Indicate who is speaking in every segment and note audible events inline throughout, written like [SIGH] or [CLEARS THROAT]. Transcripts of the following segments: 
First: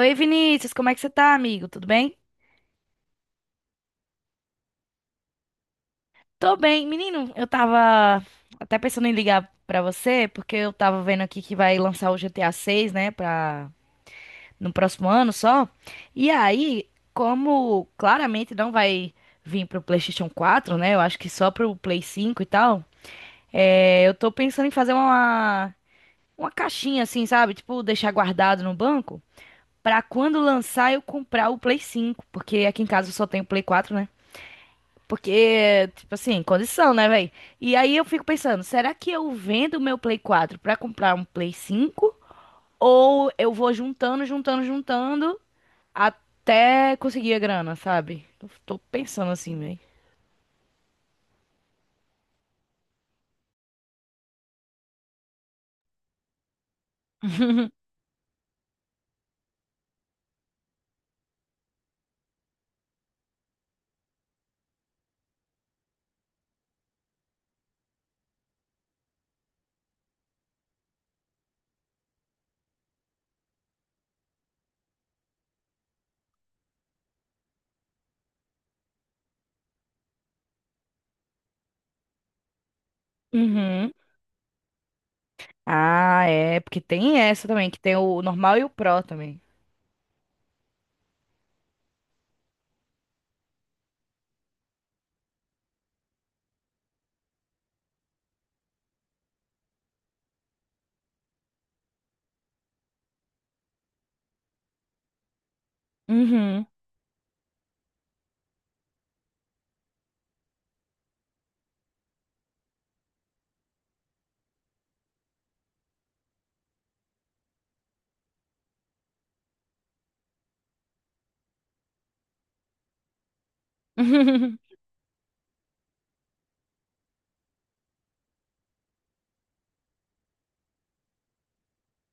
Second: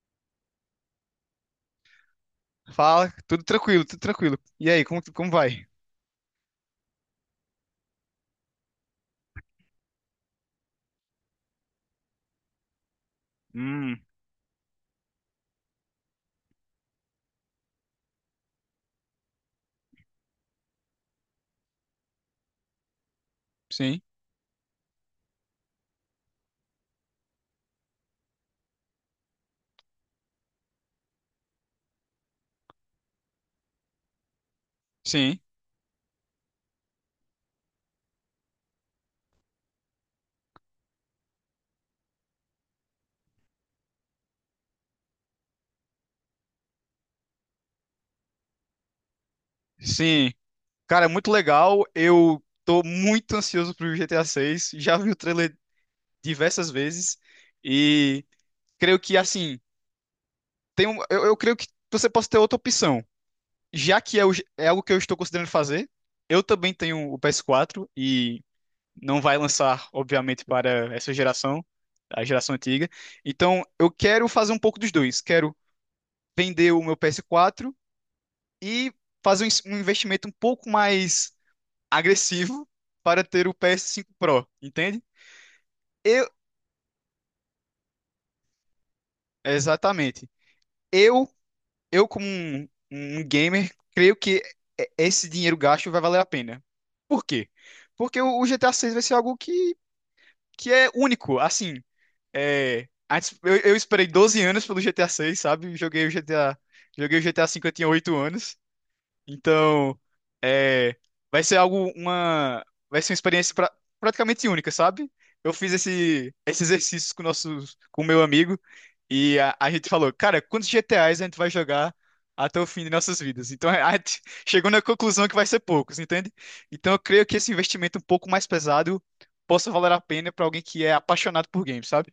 Speaker 1: Oi, Vinícius, como é que você tá, amigo? Tudo bem?
Speaker 2: Fala, tudo tranquilo, tudo tranquilo. E aí, como vai?
Speaker 1: Tô bem. Menino, eu tava até pensando em ligar pra você, porque eu tava vendo aqui que vai lançar o GTA 6, né, pra...
Speaker 2: Hum,
Speaker 1: no próximo ano só. E aí, como claramente não vai vir pro PlayStation 4, né, eu acho que só pro Play 5 e tal,
Speaker 2: sim,
Speaker 1: eu tô pensando em fazer uma caixinha assim, sabe? Tipo, deixar guardado no banco, pra quando lançar eu comprar o Play 5, porque aqui em casa eu só tenho o Play 4, né?
Speaker 2: sim,
Speaker 1: Porque, tipo assim, condição, né, velho? E aí eu fico pensando, será que eu vendo o meu Play 4 pra comprar um Play 5? Ou eu vou juntando, juntando, juntando até conseguir a grana, sabe? Eu tô pensando assim, velho.
Speaker 2: sim. Cara, muito legal. Eu tô muito ansioso pro GTA 6. Já vi o trailer diversas vezes
Speaker 1: [LAUGHS]
Speaker 2: e creio que assim, eu creio que você possa ter outra opção. Já que é algo que eu estou considerando fazer, eu também tenho o PS4 e não vai lançar, obviamente, para essa geração, a geração antiga. Então, eu quero fazer um pouco dos dois. Quero vender o meu PS4 e fazer um investimento um pouco mais agressivo para ter o
Speaker 1: Uhum.
Speaker 2: PS5 Pro, entende?
Speaker 1: Ah,
Speaker 2: Eu,
Speaker 1: é, porque tem essa também, que tem o normal e o pro também.
Speaker 2: exatamente. Eu, eu, como um gamer, creio que esse dinheiro gasto vai valer a pena. Por quê? Porque o GTA 6 vai ser algo que é único, assim. Eu esperei 12 anos pelo GTA 6, sabe?
Speaker 1: Uhum.
Speaker 2: Joguei o GTA 5, eu tinha 8 anos. Então, é, vai ser algo, uma, vai ser uma experiência praticamente única, sabe? Eu fiz esse exercício com meu amigo, e a gente falou: cara, quantos GTAs a gente vai jogar até o fim de nossas vidas? Então a gente [LAUGHS] chegou
Speaker 1: [LAUGHS]
Speaker 2: na conclusão que vai ser poucos, entende? Então eu creio que esse investimento um pouco mais pesado possa valer a pena para alguém que é apaixonado por games, sabe?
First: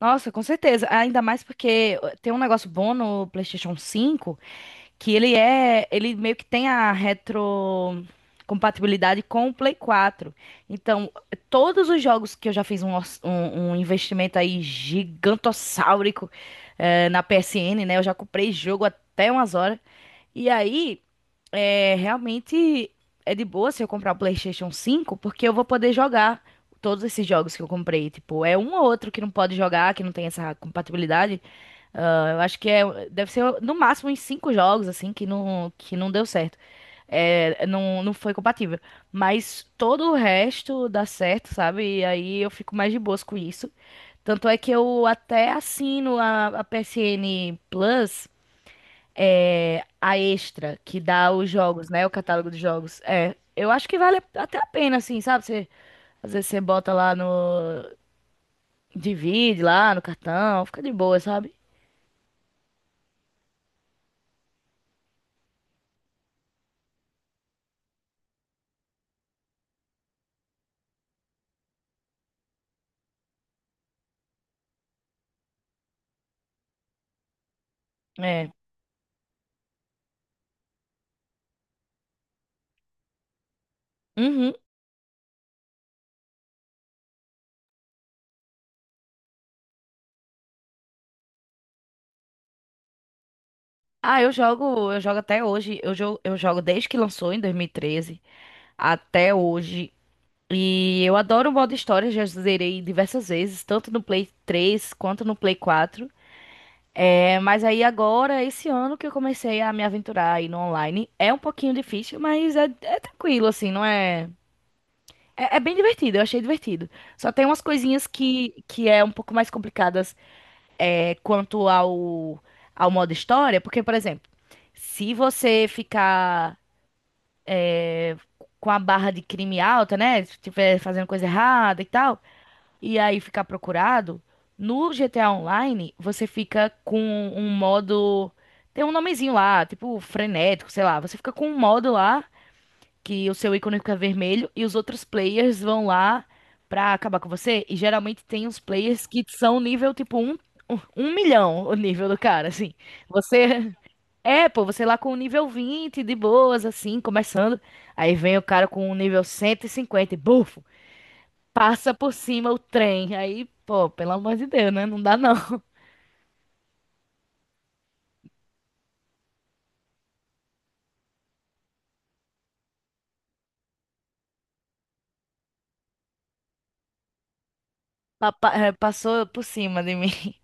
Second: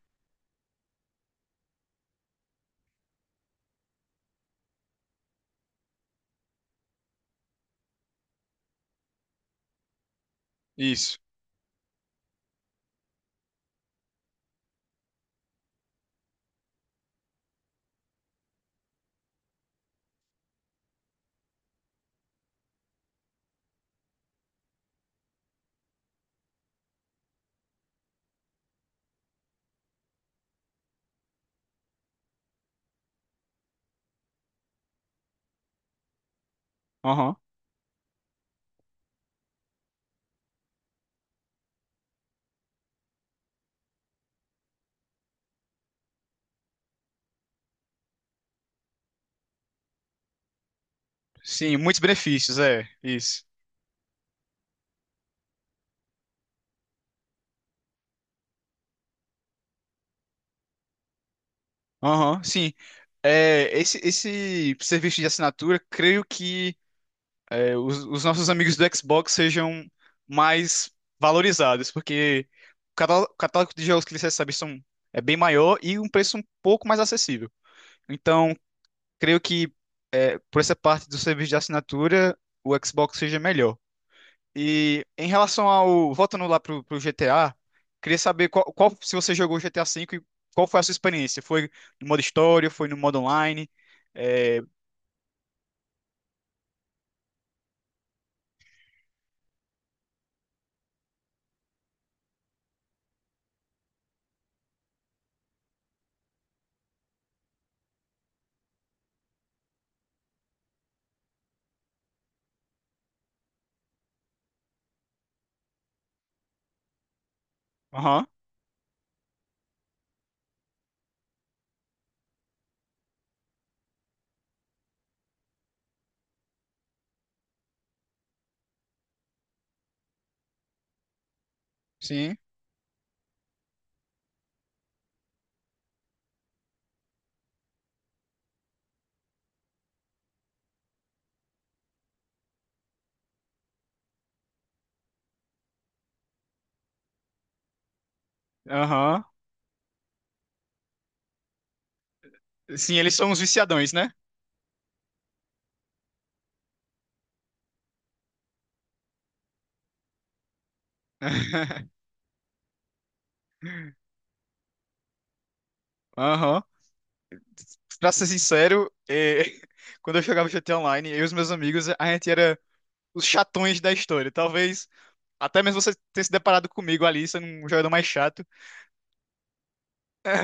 Speaker 1: Nossa, com certeza. Ainda mais porque tem um negócio bom no PlayStation 5, que ele é, ele meio que tem a retrocompatibilidade com o Play 4. Então,
Speaker 2: Isso.
Speaker 1: todos os jogos que eu já fiz um, um investimento aí gigantossáurico na PSN, né? Eu já comprei jogo até umas horas. E aí, é, realmente é de boa se eu comprar o PlayStation 5, porque eu vou poder jogar todos esses jogos que eu comprei. Tipo, é um ou outro que não pode jogar, que não tem essa compatibilidade, ah, eu acho que é, deve ser no máximo em cinco jogos, assim, que não deu certo.
Speaker 2: Aham.
Speaker 1: É, não, não foi compatível. Mas todo o resto dá certo, sabe? E aí eu fico mais de boas com isso. Tanto é que eu até assino a PSN Plus, é, a extra, que dá os
Speaker 2: Sim,
Speaker 1: jogos,
Speaker 2: muitos
Speaker 1: né? O catálogo de
Speaker 2: benefícios, é,
Speaker 1: jogos. É,
Speaker 2: isso.
Speaker 1: eu acho que vale até a pena, assim, sabe? Você, às vezes você bota lá no. Divide lá no cartão, fica de boa, sabe?
Speaker 2: Aham, sim. É, esse serviço de assinatura, creio que os nossos amigos do Xbox sejam mais valorizados, porque o catálogo de jogos que eles recebem é bem maior, e um preço um pouco mais acessível.
Speaker 1: É.
Speaker 2: Então, creio que por essa parte do serviço de assinatura, o Xbox seja melhor.
Speaker 1: Uhum.
Speaker 2: E em relação ao. Voltando lá pro GTA, queria saber qual, se você jogou GTA V e qual foi a sua experiência? Foi no modo história, foi no modo online?
Speaker 1: Ah,
Speaker 2: É,
Speaker 1: eu jogo até hoje. Eu jogo desde que lançou em 2013 até hoje. E eu adoro o modo história, já zerei diversas vezes, tanto no Play 3 quanto no Play 4. É, mas aí agora, esse ano que eu comecei a me aventurar aí no online, é um pouquinho difícil, mas é, é tranquilo, assim, não é, é. É bem divertido, eu achei divertido. Só tem umas coisinhas
Speaker 2: aham,
Speaker 1: que é um pouco mais complicadas é, quanto ao modo história, porque, por exemplo, se você ficar com a barra de crime alta, né? Se estiver fazendo coisa errada e tal,
Speaker 2: sim.
Speaker 1: e aí ficar procurado, no GTA Online você fica com um modo. Tem um nomezinho lá, tipo frenético, sei lá. Você fica com um modo lá que o seu ícone fica vermelho e os outros players vão lá pra acabar com você. E geralmente tem uns players que
Speaker 2: Aham.
Speaker 1: são nível tipo um, um milhão o nível do cara, assim.
Speaker 2: Sim, eles são uns
Speaker 1: Você
Speaker 2: viciadões, né?
Speaker 1: é, pô, você lá com o nível 20 de boas, assim, começando. Aí vem o cara com o nível cento e, cinquenta e bufo, passa
Speaker 2: [LAUGHS]
Speaker 1: por cima o trem. Aí, pô, pelo amor de Deus, né? Não dá não. [LAUGHS]
Speaker 2: Aham. Pra ser sincero, [LAUGHS] quando eu jogava GTA Online, eu e os meus amigos, a gente era os chatões da história. Talvez até mesmo você tenha se deparado comigo ali, sendo um jogador mais chato.
Speaker 1: Passou por cima de mim. [LAUGHS]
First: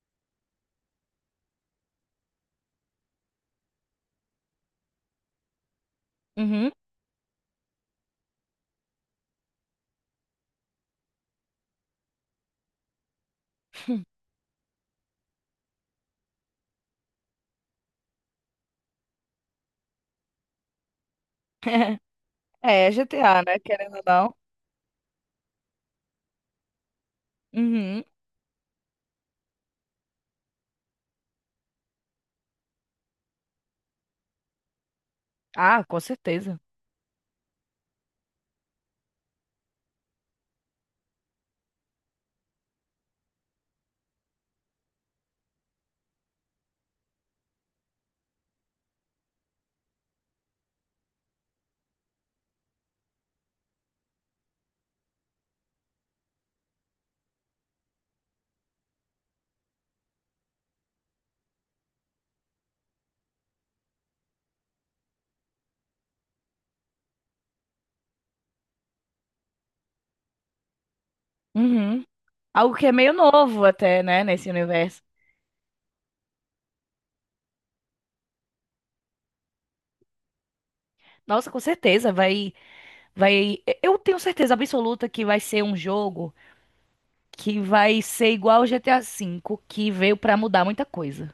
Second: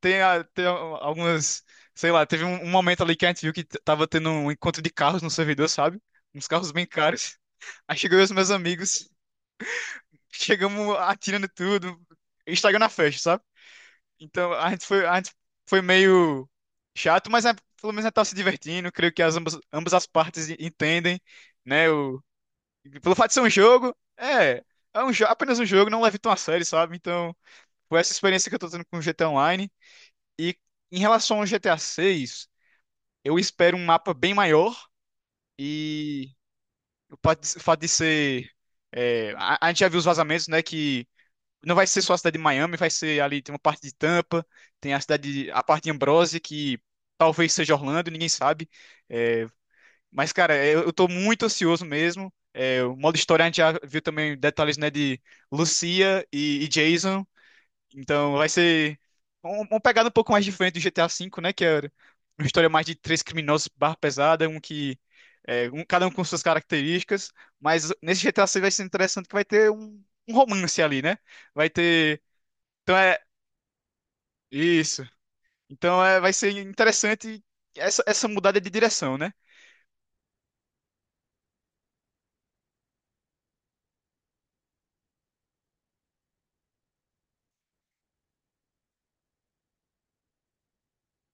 Speaker 2: Algumas. Sei lá, teve um momento ali que a gente viu que tava tendo um encontro de carros no servidor, sabe? Uns
Speaker 1: Uhum.
Speaker 2: carros bem caros. Aí chegou eu e os meus amigos, chegamos atirando tudo, estragando a festa, sabe? Então a gente foi meio chato, mas pelo menos a gente tava se divertindo. Creio que ambas as partes entendem, né?
Speaker 1: [LAUGHS] É,
Speaker 2: Pelo fato de ser
Speaker 1: GTA,
Speaker 2: um
Speaker 1: né?
Speaker 2: jogo,
Speaker 1: Querendo ou não.
Speaker 2: apenas um jogo, não leve tão a sério, sabe? Então foi
Speaker 1: Uhum.
Speaker 2: essa experiência que eu tô tendo com o GTA Online. E em relação ao GTA 6. Eu espero um mapa bem maior,
Speaker 1: Ah, com
Speaker 2: e
Speaker 1: certeza.
Speaker 2: o fato de ser. A gente já viu os vazamentos, né? Que não vai ser só a cidade de Miami, vai ser ali, tem uma parte de Tampa, tem a parte de Ambrose, que talvez seja Orlando, ninguém sabe. É, mas, cara, eu tô muito ansioso mesmo. É, o modo história a gente já viu também detalhes, né, de Lucia e Jason. Então vai ser uma pegada um pouco mais diferente do GTA V, né? Que é uma história mais de três criminosos barra pesada, cada um com suas características. Mas nesse GTA 6 vai ser interessante que vai ter um romance ali, né? Vai
Speaker 1: Uhum.
Speaker 2: ter.
Speaker 1: Algo que é
Speaker 2: Então
Speaker 1: meio
Speaker 2: é
Speaker 1: novo até, né, nesse universo.
Speaker 2: isso. Então vai ser interessante essa mudada de direção, né?
Speaker 1: Nossa, com certeza vai eu tenho certeza absoluta que vai ser um jogo que vai ser igual o GTA V, que veio pra mudar muita coisa.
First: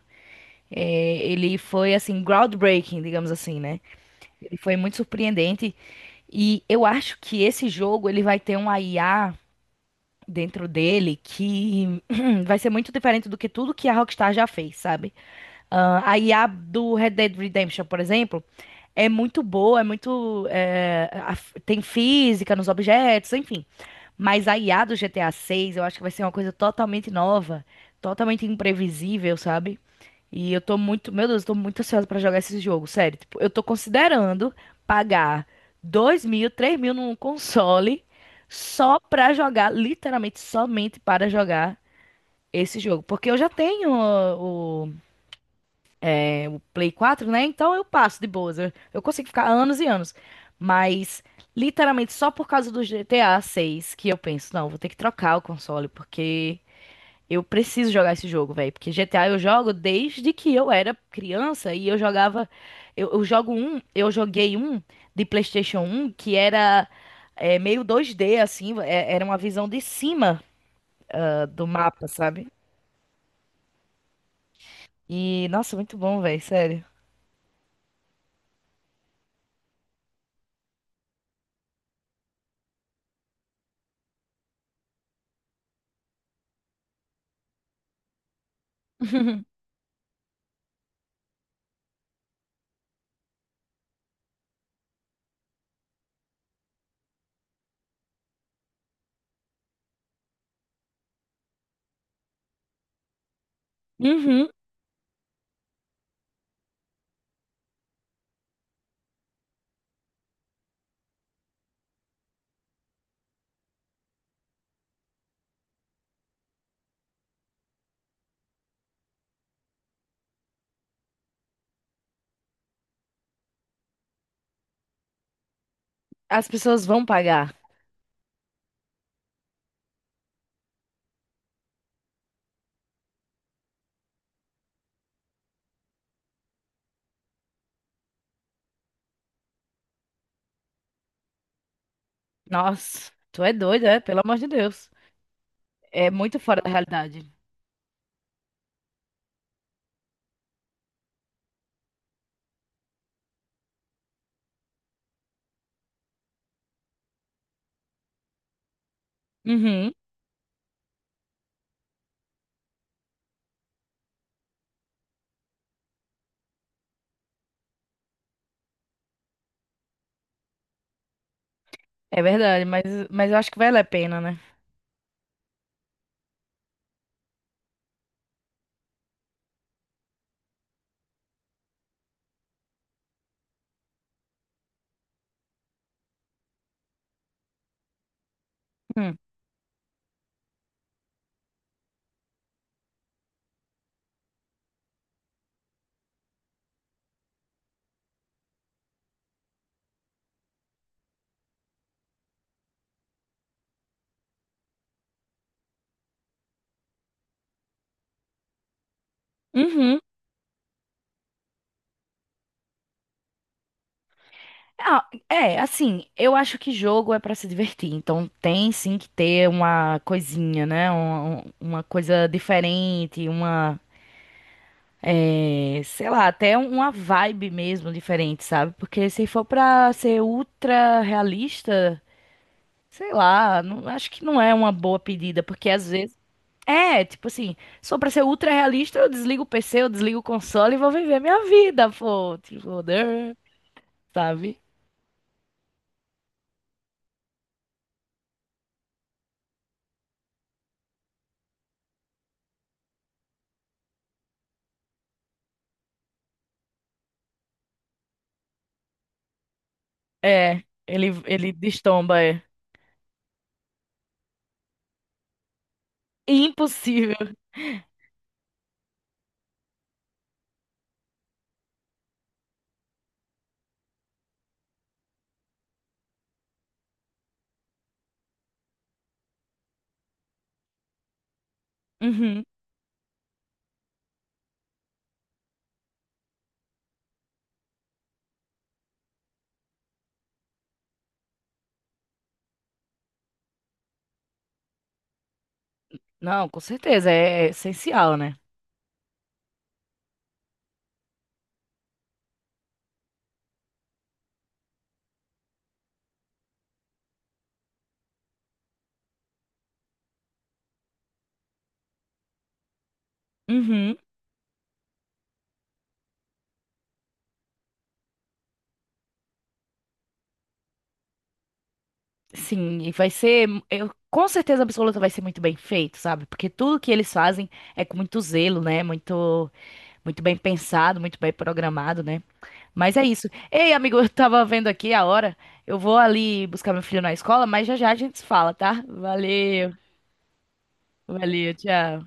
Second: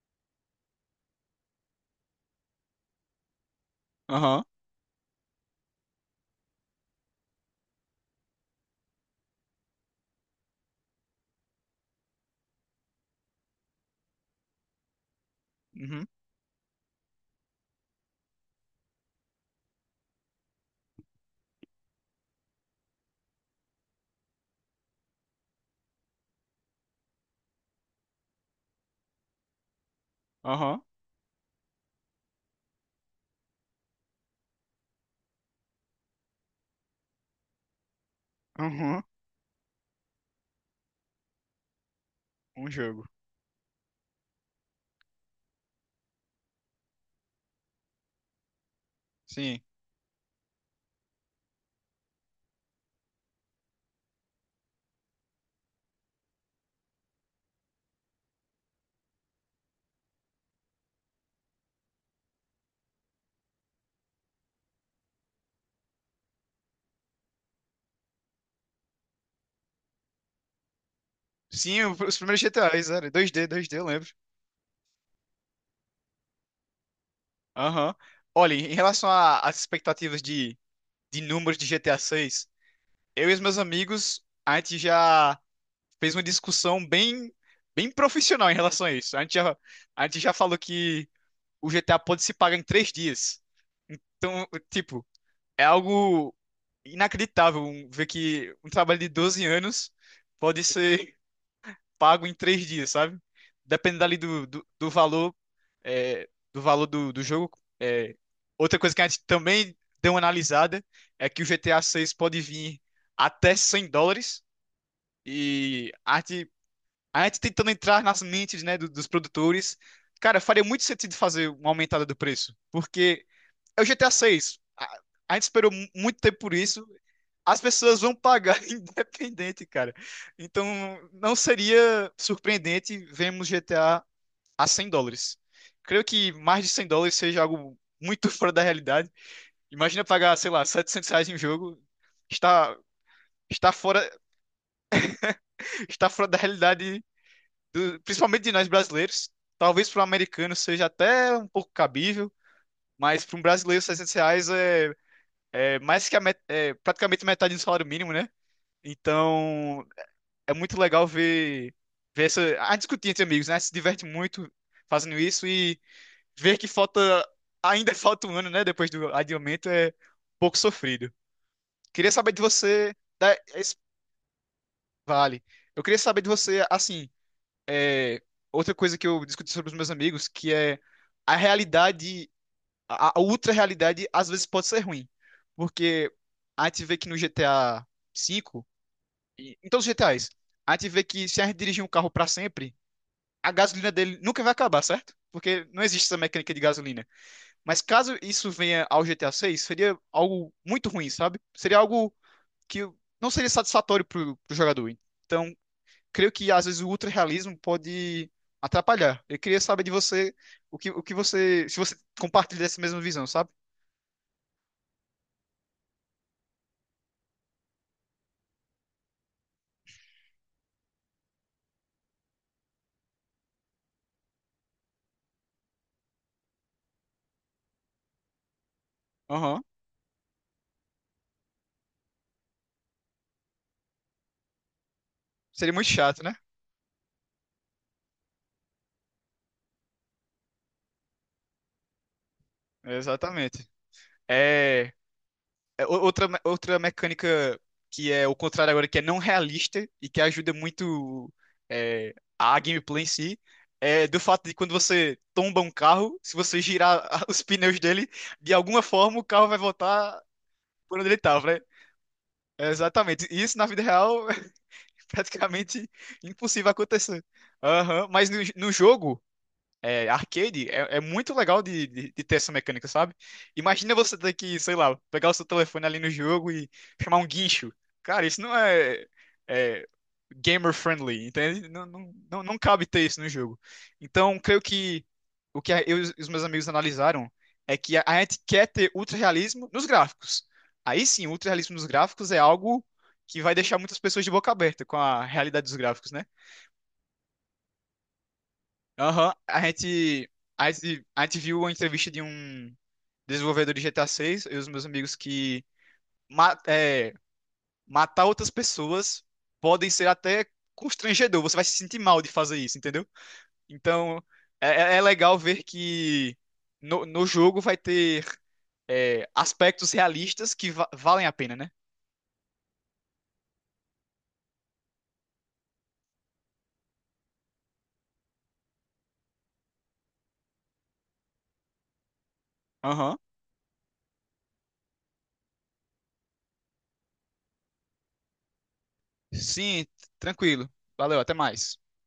Speaker 1: É, ele foi assim groundbreaking, digamos assim, né?
Speaker 2: Aham.
Speaker 1: Ele foi muito surpreendente e eu acho que esse jogo ele vai ter um IA dentro dele que [CLEARS THROAT] vai ser muito diferente do que tudo que a Rockstar já fez, sabe?
Speaker 2: Uhum.
Speaker 1: Ah, a IA do Red Dead Redemption, por exemplo, é muito boa, é muito. É, a- tem física nos objetos, enfim. Mas a IA do GTA 6, eu acho que vai ser uma coisa totalmente nova, totalmente imprevisível, sabe? E eu tô
Speaker 2: Aham.
Speaker 1: muito, meu Deus, eu tô muito ansiosa pra jogar esse jogo, sério. Tipo, eu tô considerando pagar 2 mil, 3 mil num console só
Speaker 2: Uhum.
Speaker 1: pra jogar, literalmente somente para jogar
Speaker 2: Um
Speaker 1: esse jogo.
Speaker 2: jogo.
Speaker 1: Porque eu já tenho Play 4, né? Então eu passo de boas. Eu consigo ficar
Speaker 2: Sim.
Speaker 1: anos e anos. Mas, literalmente, só por causa do GTA seis que eu penso, não, vou ter que trocar o console, porque eu preciso jogar esse jogo, velho. Porque GTA eu jogo desde que eu era criança e eu jogava. Eu jogo um, eu joguei um de PlayStation um que era é, meio dois d assim, era uma visão de cima ah, do
Speaker 2: Sim,
Speaker 1: mapa,
Speaker 2: os primeiros
Speaker 1: sabe?
Speaker 2: GTAs, era 2D, 2D, eu lembro.
Speaker 1: E, nossa, muito bom, velho, sério.
Speaker 2: Aham. Olha, em relação às expectativas de números de GTA 6. Eu e os meus amigos, a gente já fez uma discussão bem, bem profissional em relação a isso. A gente já,
Speaker 1: [LAUGHS]
Speaker 2: a gente já falou que o GTA pode se pagar em 3 dias. Então, tipo, é algo inacreditável, ver que um trabalho de 12 anos pode ser pago em 3 dias, sabe? Dependendo ali do,
Speaker 1: Uhum.
Speaker 2: do, do valor, do valor do jogo. É. Outra coisa que a gente também deu uma analisada é que o GTA 6 pode vir até US$ 100, e a gente tentando entrar nas mentes, né, dos produtores. Cara, faria muito sentido fazer uma aumentada do preço, porque é o GTA 6. 6. A gente esperou muito tempo
Speaker 1: As
Speaker 2: por
Speaker 1: pessoas
Speaker 2: isso.
Speaker 1: vão pagar.
Speaker 2: As pessoas vão pagar [LAUGHS] independente, cara. Então, não seria surpreendente vermos GTA a US$ 100. Creio que mais de US$ 100 seja algo muito [LAUGHS] fora da realidade. Imagina pagar, sei lá, R$ 700 em um jogo. Está,
Speaker 1: Nossa, tu é
Speaker 2: está
Speaker 1: doido, é?
Speaker 2: fora,
Speaker 1: Pelo amor de Deus.
Speaker 2: [LAUGHS] está
Speaker 1: É
Speaker 2: fora
Speaker 1: muito
Speaker 2: da
Speaker 1: fora da
Speaker 2: realidade,
Speaker 1: realidade.
Speaker 2: principalmente de nós brasileiros. Talvez para um americano seja até um pouco cabível, mas para um brasileiro, R$ 700 é é mais que a met é praticamente metade do salário mínimo, né? Então
Speaker 1: Uhum,
Speaker 2: é muito legal ver, ver essa. A discutir entre amigos, né? A gente se diverte muito fazendo isso, e ver que falta. Ainda [LAUGHS] falta um ano, né? Depois do adiamento é um pouco sofrido. Queria
Speaker 1: é
Speaker 2: saber de
Speaker 1: verdade,
Speaker 2: você.
Speaker 1: mas eu acho que vale a pena, né?
Speaker 2: Vale. Eu queria saber de você, assim. é, Outra coisa que eu discuti sobre os meus amigos, que é a realidade. A ultra realidade às vezes pode ser ruim. Porque a gente vê que no GTA V.
Speaker 1: Hum.
Speaker 2: Em todos os GTAs, a gente vê que se a gente dirigir um carro para sempre, a gasolina dele nunca vai acabar, certo? Porque não existe essa mecânica de gasolina. Mas caso isso venha ao GTA 6, seria algo muito ruim, sabe? Seria algo que não seria satisfatório pro jogador. Então, creio que às vezes o ultra-realismo pode atrapalhar. Eu queria saber de
Speaker 1: Uhum.
Speaker 2: você o que você. Se você compartilha dessa mesma visão, sabe?
Speaker 1: Ah, é, assim, eu acho que jogo é pra se divertir, então tem sim que ter uma coisinha, né? Uma coisa diferente, uma, é, sei lá, até uma vibe mesmo diferente, sabe? Porque se for
Speaker 2: Aham.
Speaker 1: pra ser ultra realista, sei lá, não, acho que não é uma boa pedida, porque
Speaker 2: Seria muito
Speaker 1: às vezes
Speaker 2: chato, né?
Speaker 1: É, tipo assim, só pra ser ultra realista, eu desligo o PC, eu desligo o console e vou viver minha vida, pô. Tipo, né,
Speaker 2: Exatamente.
Speaker 1: sabe?
Speaker 2: É. Outra mecânica, que é o contrário agora, que é não realista e que ajuda muito a gameplay em si, é do fato de, quando você tomba um carro, se você girar [LAUGHS] os pneus dele, de alguma forma o carro vai voltar
Speaker 1: É,
Speaker 2: por onde
Speaker 1: ele,
Speaker 2: ele estava,
Speaker 1: ele
Speaker 2: né?
Speaker 1: destomba, é.
Speaker 2: É, exatamente. E isso na vida real [LAUGHS] é praticamente impossível acontecer.
Speaker 1: Impossível.
Speaker 2: Aham. Mas no jogo arcade, é muito legal de ter essa mecânica, sabe? Imagina você ter que, sei lá, pegar o seu telefone ali no jogo e chamar um guincho. Cara, isso não é gamer friendly, entende? Não, não, não,
Speaker 1: Uhum.
Speaker 2: não cabe ter isso no jogo. Então, creio que o que eu e os meus amigos analisaram é que a gente quer ter ultra-realismo nos gráficos. Aí sim, o ultra-realismo nos gráficos é algo que vai deixar muitas pessoas de boca aberta com a realidade dos gráficos, né?
Speaker 1: Não, com certeza, é é essencial, né?
Speaker 2: Aham, a gente viu uma entrevista de um desenvolvedor de GTA 6, eu e os meus amigos, que ma- é, matar outras pessoas podem ser até constrangedor, você vai se sentir mal de fazer isso, entendeu?
Speaker 1: Uhum.
Speaker 2: Então, é, é legal ver que no jogo vai ter aspectos realistas que valem a pena, né?
Speaker 1: Sim, e vai ser, eu, com certeza absoluta vai ser muito bem feito, sabe? Porque tudo que eles fazem é com muito zelo, né? Muito, muito bem pensado, muito bem programado, né? Mas é
Speaker 2: Aham.
Speaker 1: isso. Ei, amigo, eu tava vendo aqui a hora. Eu vou ali buscar meu filho na escola, mas já já a gente se fala, tá? Valeu,
Speaker 2: Sim, tranquilo. Valeu, até
Speaker 1: valeu,
Speaker 2: mais.
Speaker 1: tchau.